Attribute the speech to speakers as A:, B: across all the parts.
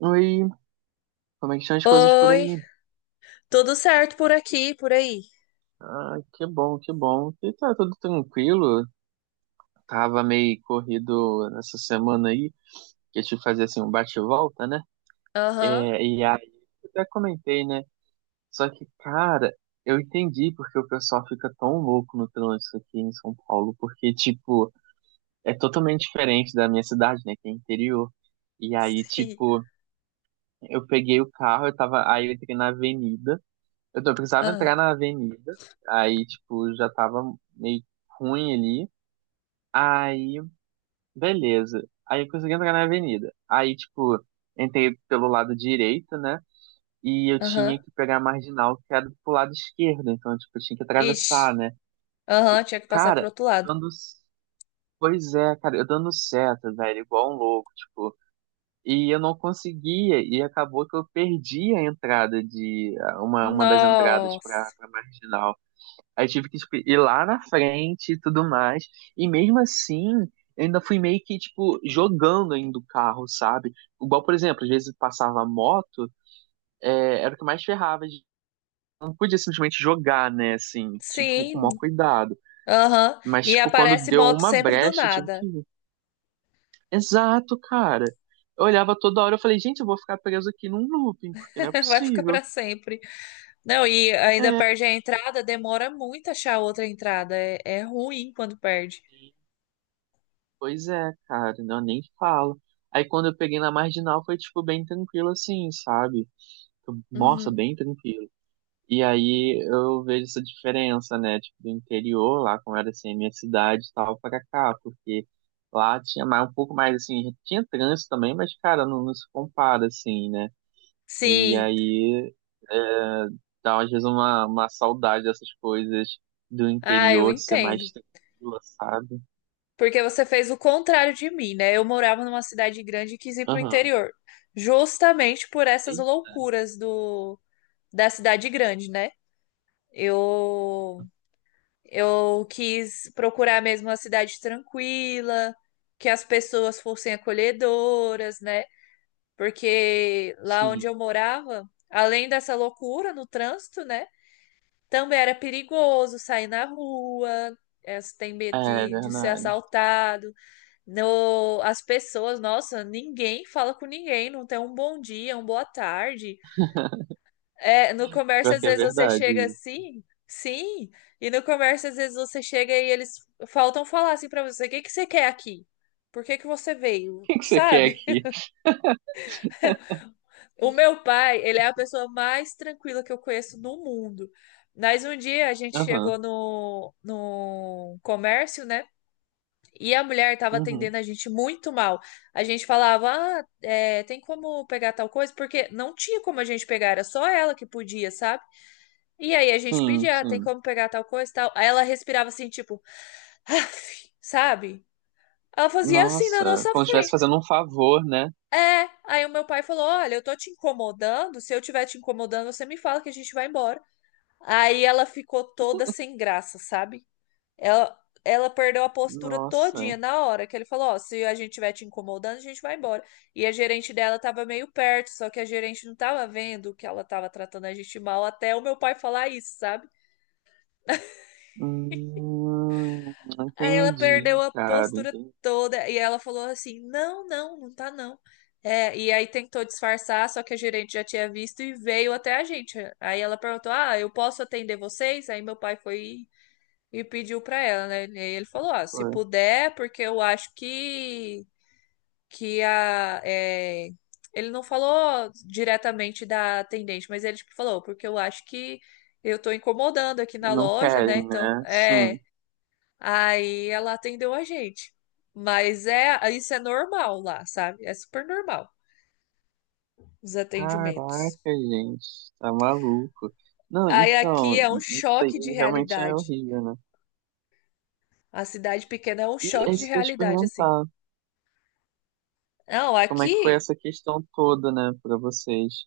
A: Oi, como é que estão as coisas por
B: Oi,
A: aí?
B: tudo certo por aqui, por aí?
A: Ah, que bom, que bom. E tá tudo tranquilo. Tava meio corrido nessa semana aí, que eu tive que fazer assim um bate-volta, né? É,
B: Aham,
A: e aí, eu até comentei, né? Só que, cara, eu entendi porque o pessoal fica tão louco no trânsito aqui em São Paulo, porque, tipo, é totalmente diferente da minha cidade, né? Que é interior. E aí,
B: sim.
A: tipo, eu peguei o carro, eu tava, aí eu entrei na avenida. Eu precisava entrar
B: Ah,
A: na avenida, aí, tipo, já tava meio ruim ali. Aí, beleza. Aí eu consegui entrar na avenida. Aí, tipo, entrei pelo lado direito, né? E eu
B: aham,
A: tinha que pegar a marginal que era pro lado esquerdo. Então, tipo, eu tinha que
B: ixi,
A: atravessar, né?
B: aham, tinha que passar pro
A: Cara,
B: outro
A: eu
B: lado.
A: dando. Pois é, cara, eu dando seta, velho, igual um louco, tipo. E eu não conseguia, e acabou que eu perdi a entrada de. Uma das entradas pra,
B: Nossa,
A: pra marginal. Aí tive que tipo, ir lá na frente e tudo mais. E mesmo assim, eu ainda fui meio que, tipo, jogando ainda o carro, sabe? Igual, por exemplo, às vezes passava moto, é, era o que mais ferrava. Não podia simplesmente jogar, né? Assim, tinha que ir com o
B: sim,
A: maior cuidado.
B: aham.
A: Mas,
B: E
A: tipo, quando
B: aparece
A: deu
B: moto
A: uma
B: sempre do
A: brecha, eu tive que.
B: nada.
A: Ir. Exato, cara. Eu olhava toda hora, eu falei, gente, eu vou ficar preso aqui num looping, porque não é
B: Vai ficar pra
A: possível.
B: sempre. Não, e ainda
A: É.
B: perde a entrada, demora muito achar outra entrada, é ruim quando perde.
A: Pois é, cara, não nem falo. Aí quando eu peguei na marginal foi tipo bem tranquilo assim, sabe? Nossa,
B: Uhum.
A: bem tranquilo. E aí eu vejo essa diferença, né? Tipo, do interior, lá como era assim, a minha cidade e tal, pra cá, porque lá tinha mais, um pouco mais assim, tinha trânsito também, mas cara, não se compara assim, né? E
B: Sim,
A: aí dá às vezes uma saudade dessas coisas do
B: ah, eu
A: interior de ser mais
B: entendo.
A: tranquila, sabe?
B: Porque você fez o contrário de mim, né? Eu morava numa cidade grande e quis ir pro
A: Aham.
B: interior, justamente por essas
A: Eita,
B: loucuras do da cidade grande, né? Eu eu quis procurar mesmo uma cidade tranquila, que as pessoas fossem acolhedoras, né? Porque lá onde
A: sim.
B: eu morava, além dessa loucura no trânsito, né? Também era perigoso sair na rua, você tem medo
A: É
B: de ser
A: verdade.
B: assaltado. No, as pessoas, nossa, ninguém fala com ninguém, não tem um bom dia, um boa tarde. É, no comércio,
A: Pior
B: às
A: que é
B: vezes você chega
A: verdade. O
B: assim, sim, e no comércio, às vezes você chega e eles faltam falar assim pra você: o que que você quer aqui? Por que que você veio?
A: que que você quer
B: Sabe?
A: aqui?
B: O meu pai, ele é a pessoa mais tranquila que eu conheço no mundo. Mas um dia a gente
A: Aham,
B: chegou no comércio, né? E a mulher estava
A: uhum.
B: atendendo a gente muito mal. A gente falava, ah, é, tem como pegar tal coisa? Porque não tinha como a gente pegar, era só ela que podia, sabe? E aí a gente
A: Sim,
B: pedia, ah, tem
A: sim.
B: como pegar tal coisa e tal. Aí ela respirava assim, tipo, "Aff", sabe? Ela fazia assim na
A: Nossa,
B: nossa
A: como se estivesse
B: frente.
A: fazendo um favor, né?
B: É, aí o meu pai falou: olha, eu tô te incomodando. Se eu tiver te incomodando, você me fala que a gente vai embora. Aí ela ficou toda sem graça, sabe? Ela, ela perdeu a postura
A: Nossa.
B: todinha na hora que ele falou, ó, se a gente estiver te incomodando, a gente vai embora. E a gerente dela tava meio perto, só que a gerente não tava vendo que ela tava tratando a gente mal até o meu pai falar isso, sabe? Aí ela perdeu
A: Entendi,
B: a
A: cara.
B: postura
A: Entendi.
B: toda e ela falou assim: "não, não, não tá não". É, e aí tentou disfarçar, só que a gerente já tinha visto e veio até a gente. Aí ela perguntou: "ah, eu posso atender vocês?" Aí meu pai foi e pediu pra ela, né? E ele falou, ó, se
A: Ué,
B: puder, porque eu acho que a é, ele não falou diretamente da atendente, mas ele tipo, falou, porque eu acho que eu tô incomodando aqui na
A: não
B: loja, né?
A: querem,
B: Então,
A: né? Sim.
B: é, aí ela atendeu a gente. Mas é, isso é normal lá, sabe? É super normal os atendimentos.
A: Caraca, gente, tá maluco. Não,
B: Aí
A: então,
B: aqui é um
A: isso
B: choque de
A: aí realmente é
B: realidade.
A: horrível, né?
B: A cidade pequena é um
A: E é
B: choque de
A: isso que eu ia te
B: realidade, assim.
A: perguntar.
B: Não,
A: Como é que foi
B: aqui.
A: essa questão toda, né, pra vocês?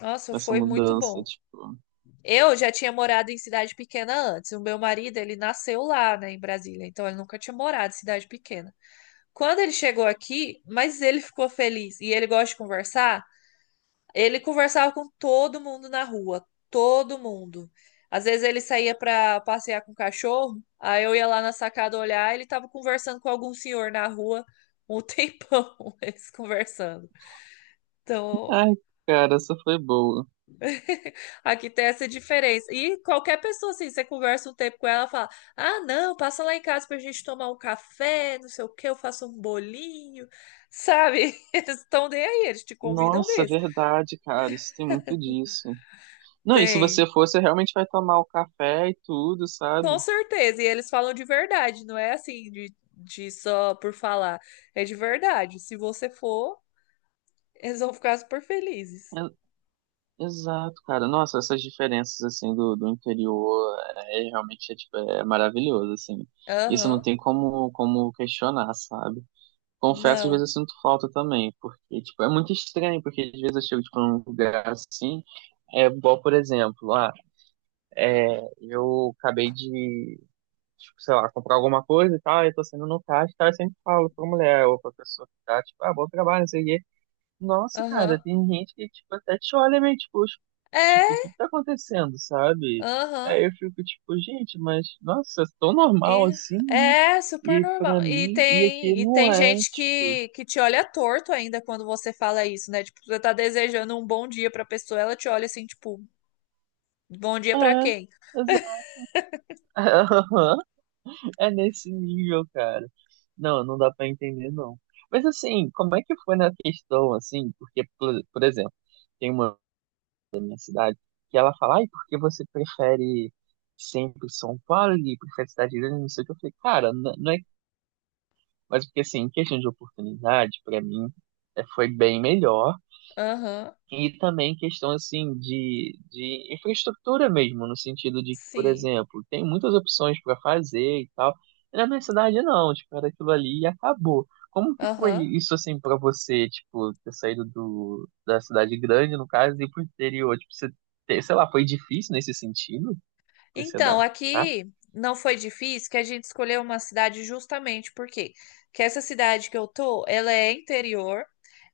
B: Nossa,
A: Essa
B: foi muito
A: mudança,
B: bom.
A: tipo.
B: Eu já tinha morado em cidade pequena antes. O meu marido, ele nasceu lá, né, em Brasília, então ele nunca tinha morado em cidade pequena. Quando ele chegou aqui, mas ele ficou feliz e ele gosta de conversar, ele conversava com todo mundo na rua, todo mundo. Às vezes ele saía para passear com o cachorro, aí eu ia lá na sacada olhar, ele tava conversando com algum senhor na rua um tempão, eles conversando. Então.
A: Ai, cara, essa foi boa.
B: Aqui tem essa diferença. E qualquer pessoa, assim, você conversa um tempo com ela, fala: ah, não, passa lá em casa pra gente tomar um café, não sei o quê, eu faço um bolinho, sabe? Eles estão nem aí, eles te convidam
A: Nossa,
B: mesmo.
A: verdade, cara, isso tem muito disso. Não, e se você
B: Tem,
A: for, você realmente vai tomar o café e tudo,
B: com
A: sabe?
B: certeza. E eles falam de verdade, não é assim de só por falar. É de verdade. Se você for, eles vão ficar super felizes.
A: É- Exato, cara. Nossa, essas diferenças, assim, do interior, é realmente, é, tipo, é maravilhoso, assim. Isso não
B: Aham,
A: tem como, como questionar, sabe? Confesso, às
B: não,
A: vezes eu sinto falta também, porque, tipo, é muito estranho, porque às vezes eu chego, tipo, num lugar assim, é igual, por exemplo, ah, é, eu acabei de tipo, sei lá, comprar alguma coisa e tal, eu tô saindo no caixa e tal, eu sempre falo pra mulher ou pra pessoa que tá, tipo, ah, bom trabalho, não sei o quê. Nossa, cara,
B: aham.
A: tem gente que, tipo, até te olha meio, tipo, "Oxe, tipo, o que
B: É,
A: que tá acontecendo, sabe?
B: aham.
A: Aí eu fico, tipo, gente, mas, nossa, é tão normal
B: E-
A: assim, né?
B: É super
A: E
B: normal.
A: pra
B: E
A: mim, e aqui
B: tem, e
A: não
B: tem
A: é,
B: gente
A: tipo,
B: que te olha torto ainda quando você fala isso, né? Tipo, você tá desejando um bom dia pra pessoa, ela te olha assim, tipo, bom dia pra
A: é,
B: quem?
A: exato. É nesse nível, cara. Não, não dá pra entender, não. Mas assim, como é que foi na questão, assim? Porque, por exemplo, tem uma cidade. Que ela fala, ai, por que você prefere sempre São Paulo e prefere cidade grande, não sei o que. Eu falei, cara, não é. Mas porque assim, em questão de oportunidade, pra mim, é, foi bem melhor.
B: Aham,
A: E também questão assim de infraestrutura mesmo, no sentido de que, por
B: sim.
A: exemplo, tem muitas opções para fazer e tal. E na minha cidade não, tipo, era aquilo ali e acabou. Como que foi
B: Aham.
A: isso assim para você, tipo, ter saído da cidade grande, no caso, e ir pro interior? Tipo, você ter, sei lá, foi difícil nesse sentido pra você
B: Então,
A: adaptar?
B: aqui não foi difícil que a gente escolheu uma cidade justamente porque que essa cidade que eu tô, ela é interior,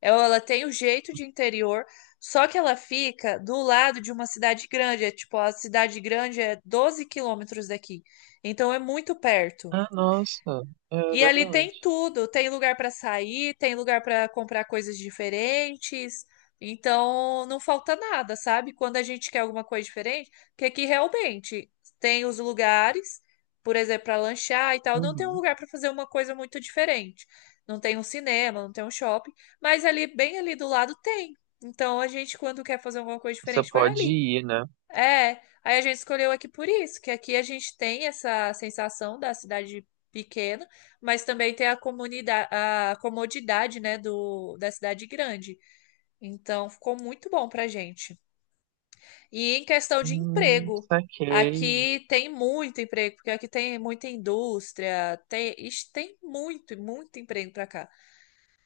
B: ela tem o jeito de interior, só que ela fica do lado de uma cidade grande, é tipo, a cidade grande é 12 quilômetros daqui. Então é muito perto.
A: Ah, nossa, é
B: E ali tem
A: verdade.
B: tudo, tem lugar para sair, tem lugar para comprar coisas diferentes. Então, não falta nada, sabe? Quando a gente quer alguma coisa diferente, que aqui realmente tem os lugares, por exemplo, para lanchar e tal, não tem um
A: Uhum.
B: lugar para fazer uma coisa muito diferente. Não tem um cinema, não tem um shopping, mas ali bem ali do lado tem. Então, a gente quando quer fazer alguma coisa
A: Você
B: diferente, vai
A: pode
B: ali.
A: ir, né?
B: É, aí a gente escolheu aqui por isso, que aqui a gente tem essa sensação da cidade pequena, mas também tem a comunidade, a comodidade, né, da cidade grande. Então, ficou muito bom pra gente. E em questão de emprego,
A: Saquei.
B: aqui tem muito emprego, porque aqui tem muita indústria, tem, ixi, tem muito, muito emprego pra cá.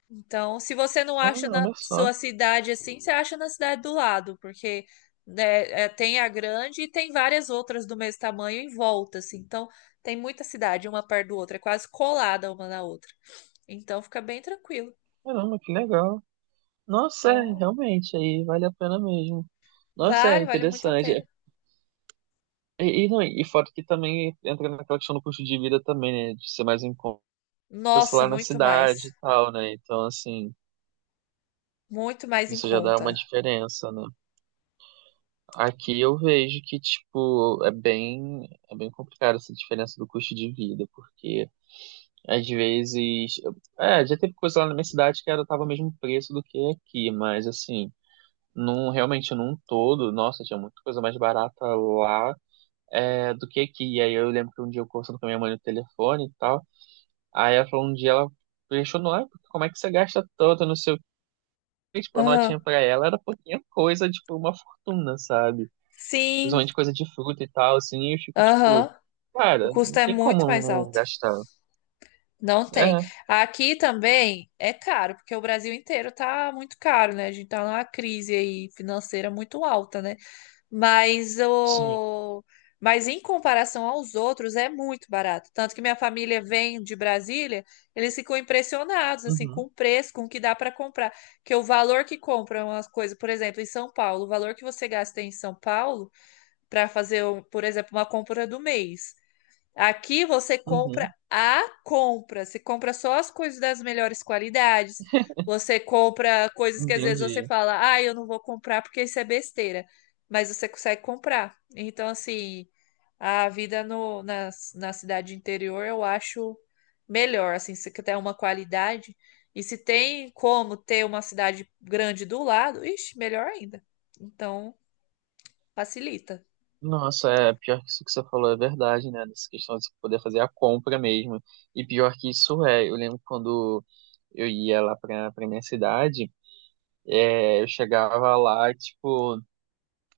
B: Então, se você não
A: Ah,
B: acha na
A: olha só.
B: sua cidade assim, você acha na cidade do lado, porque né, é, tem a grande e tem várias outras do mesmo tamanho em volta, assim. Então, tem muita cidade uma perto do outra, é quase colada uma na outra. Então, fica bem tranquilo.
A: Caramba, que legal. Nossa, é,
B: Então,
A: realmente, aí vale a pena mesmo. Nossa, é
B: vale muito a
A: interessante. É,
B: pena.
A: e, não, e fora que também entra naquela questão do custo de vida também, né? De ser mais em conta, sei
B: Nossa,
A: lá, na
B: muito
A: cidade
B: mais.
A: e tal, né? Então, assim,
B: Muito mais em
A: isso já dá uma
B: conta.
A: diferença, né? Aqui eu vejo que, tipo, é bem complicado essa diferença do custo de vida, porque às vezes. É, já teve coisa lá na minha cidade que era, tava o mesmo preço do que aqui, mas assim. Num, realmente num todo, nossa, tinha muita coisa mais barata lá é, do que. E aí eu lembro que um dia eu conversando com a minha mãe no telefone e tal. Aí ela falou um dia, ela questionou, ah, como é que você gasta tanto, não sei o quê. Tipo, a
B: Aham.
A: notinha pra ela era pouquinha coisa, tipo, uma fortuna, sabe?
B: Sim,
A: Principalmente coisa de fruta e tal, assim. E eu fico, tipo,
B: aham. O
A: cara, não
B: custo é
A: tem como
B: muito mais
A: não
B: alto.
A: gastar.
B: Não tem.
A: É,
B: Aqui também é caro, porque o Brasil inteiro tá muito caro, né? A gente tá numa crise aí financeira muito alta, né? Mas
A: sim.
B: o mas em comparação aos outros é muito barato. Tanto que minha família vem de Brasília, eles ficam impressionados assim com
A: Uhum,
B: o preço, com o que dá para comprar, que o valor que compra umas coisas, por exemplo, em São Paulo, o valor que você gasta em São Paulo para fazer, por exemplo, uma compra do mês. Aqui você compra
A: uhum.
B: a compra, você compra só as coisas das melhores qualidades. Você compra coisas que às vezes você
A: Entendi.
B: fala, ah, eu não vou comprar porque isso é besteira, mas você consegue comprar. Então, assim, a vida no, na, na cidade interior eu acho melhor, assim, se tem uma qualidade. E se tem como ter uma cidade grande do lado, ixi, melhor ainda. Então, facilita.
A: Nossa, é pior que isso que você falou, é verdade, né? Nessa questão de você poder fazer a compra mesmo. E pior que isso é, eu lembro quando eu ia lá pra minha cidade, é, eu chegava lá, tipo, eu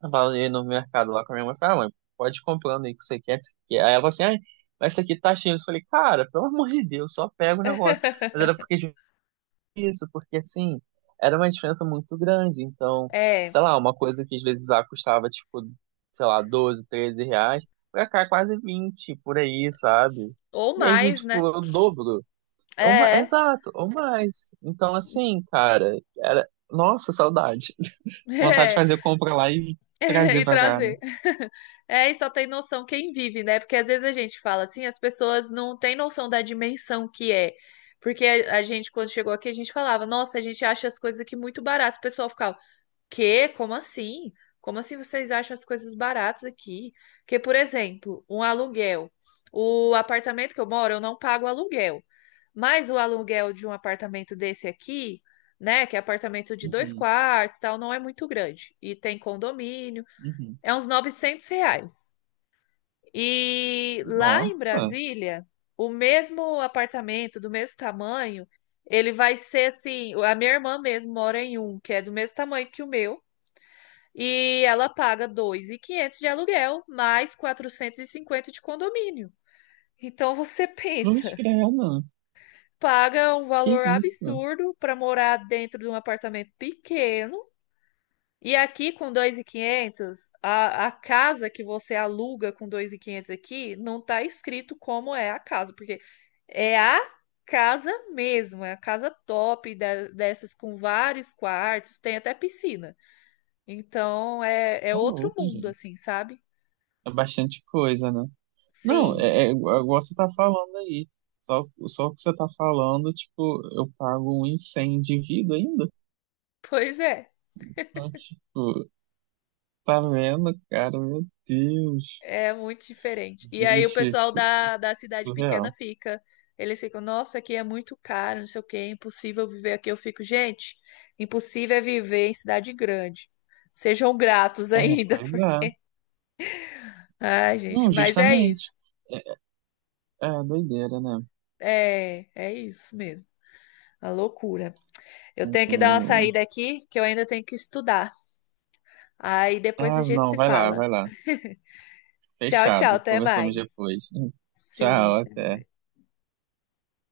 A: tava ali no mercado lá com a minha mãe, falava, ah, mãe, pode ir comprando aí o que você quer, o que você quer. Aí ela falou assim, ai, mas isso aqui tá cheio. Eu falei, cara, pelo amor de Deus, só pega o negócio. Mas era porque isso, porque assim, era uma diferença muito grande. Então,
B: É,
A: sei lá, uma coisa que às vezes lá custava, tipo, sei lá, 12, 13 reais, pra cá é quase 20 por aí, sabe?
B: ou
A: E aí,
B: mais,
A: tipo,
B: né?
A: é o dobro. É uma,
B: É.
A: exato, ou mais. Então, assim, cara, era, nossa, saudade. Vontade de
B: É,
A: fazer compra lá e trazer
B: e
A: pra cá, né?
B: trazer. É, e só tem noção quem vive, né? Porque às vezes a gente fala assim, as pessoas não têm noção da dimensão que é. Porque a gente, quando chegou aqui, a gente falava, nossa, a gente acha as coisas aqui muito baratas. O pessoal ficava, quê? Como assim? Como assim vocês acham as coisas baratas aqui? Porque, por exemplo, um aluguel. O apartamento que eu moro, eu não pago aluguel. Mas o aluguel de um apartamento desse aqui, né, que é apartamento de dois
A: Uhum,
B: quartos, tal, não é muito grande. E tem condomínio,
A: uhum.
B: é uns 900 reais. E lá em
A: Nossa,
B: Brasília, o mesmo apartamento, do mesmo tamanho, ele vai ser assim. A minha irmã mesmo mora em um, que é do mesmo tamanho que o meu. E ela paga 2.500 de aluguel, mais 450 de condomínio. Então você
A: cruz
B: pensa,
A: credo.
B: paga um
A: Que
B: valor
A: isso?
B: absurdo para morar dentro de um apartamento pequeno. E aqui com 2.500, a casa que você aluga com 2.500 aqui não tá escrito como é a casa, porque é a casa mesmo, é a casa top dessas com vários quartos, tem até piscina. Então é
A: Ô,
B: outro
A: louco,
B: mundo,
A: gente.
B: assim, sabe?
A: É bastante coisa, né? Não,
B: Sim,
A: é, é igual você tá falando aí. Só o que você tá falando, tipo, eu pago um incêndio de vida ainda.
B: pois é.
A: Então, tipo, tá vendo, cara? Meu Deus,
B: É muito diferente. E aí o
A: gente,
B: pessoal
A: isso
B: da
A: é
B: cidade pequena
A: surreal.
B: fica. Eles ficam, nossa, aqui é muito caro, não sei o quê, é impossível viver aqui. Eu fico, gente, impossível é viver em cidade grande. Sejam gratos
A: É,
B: ainda.
A: pois é.
B: Ai, gente,
A: Não,
B: mas é isso.
A: justamente. É, é doideira, né?
B: É isso mesmo. A loucura. Eu tenho que dar uma
A: Hum.
B: saída aqui, que eu ainda tenho que estudar. Aí depois a
A: Ah,
B: gente
A: não,
B: se
A: vai lá,
B: fala.
A: vai lá.
B: Tchau, tchau,
A: Fechado.
B: até
A: Conversamos
B: mais.
A: depois. Tchau,
B: Sim.
A: até.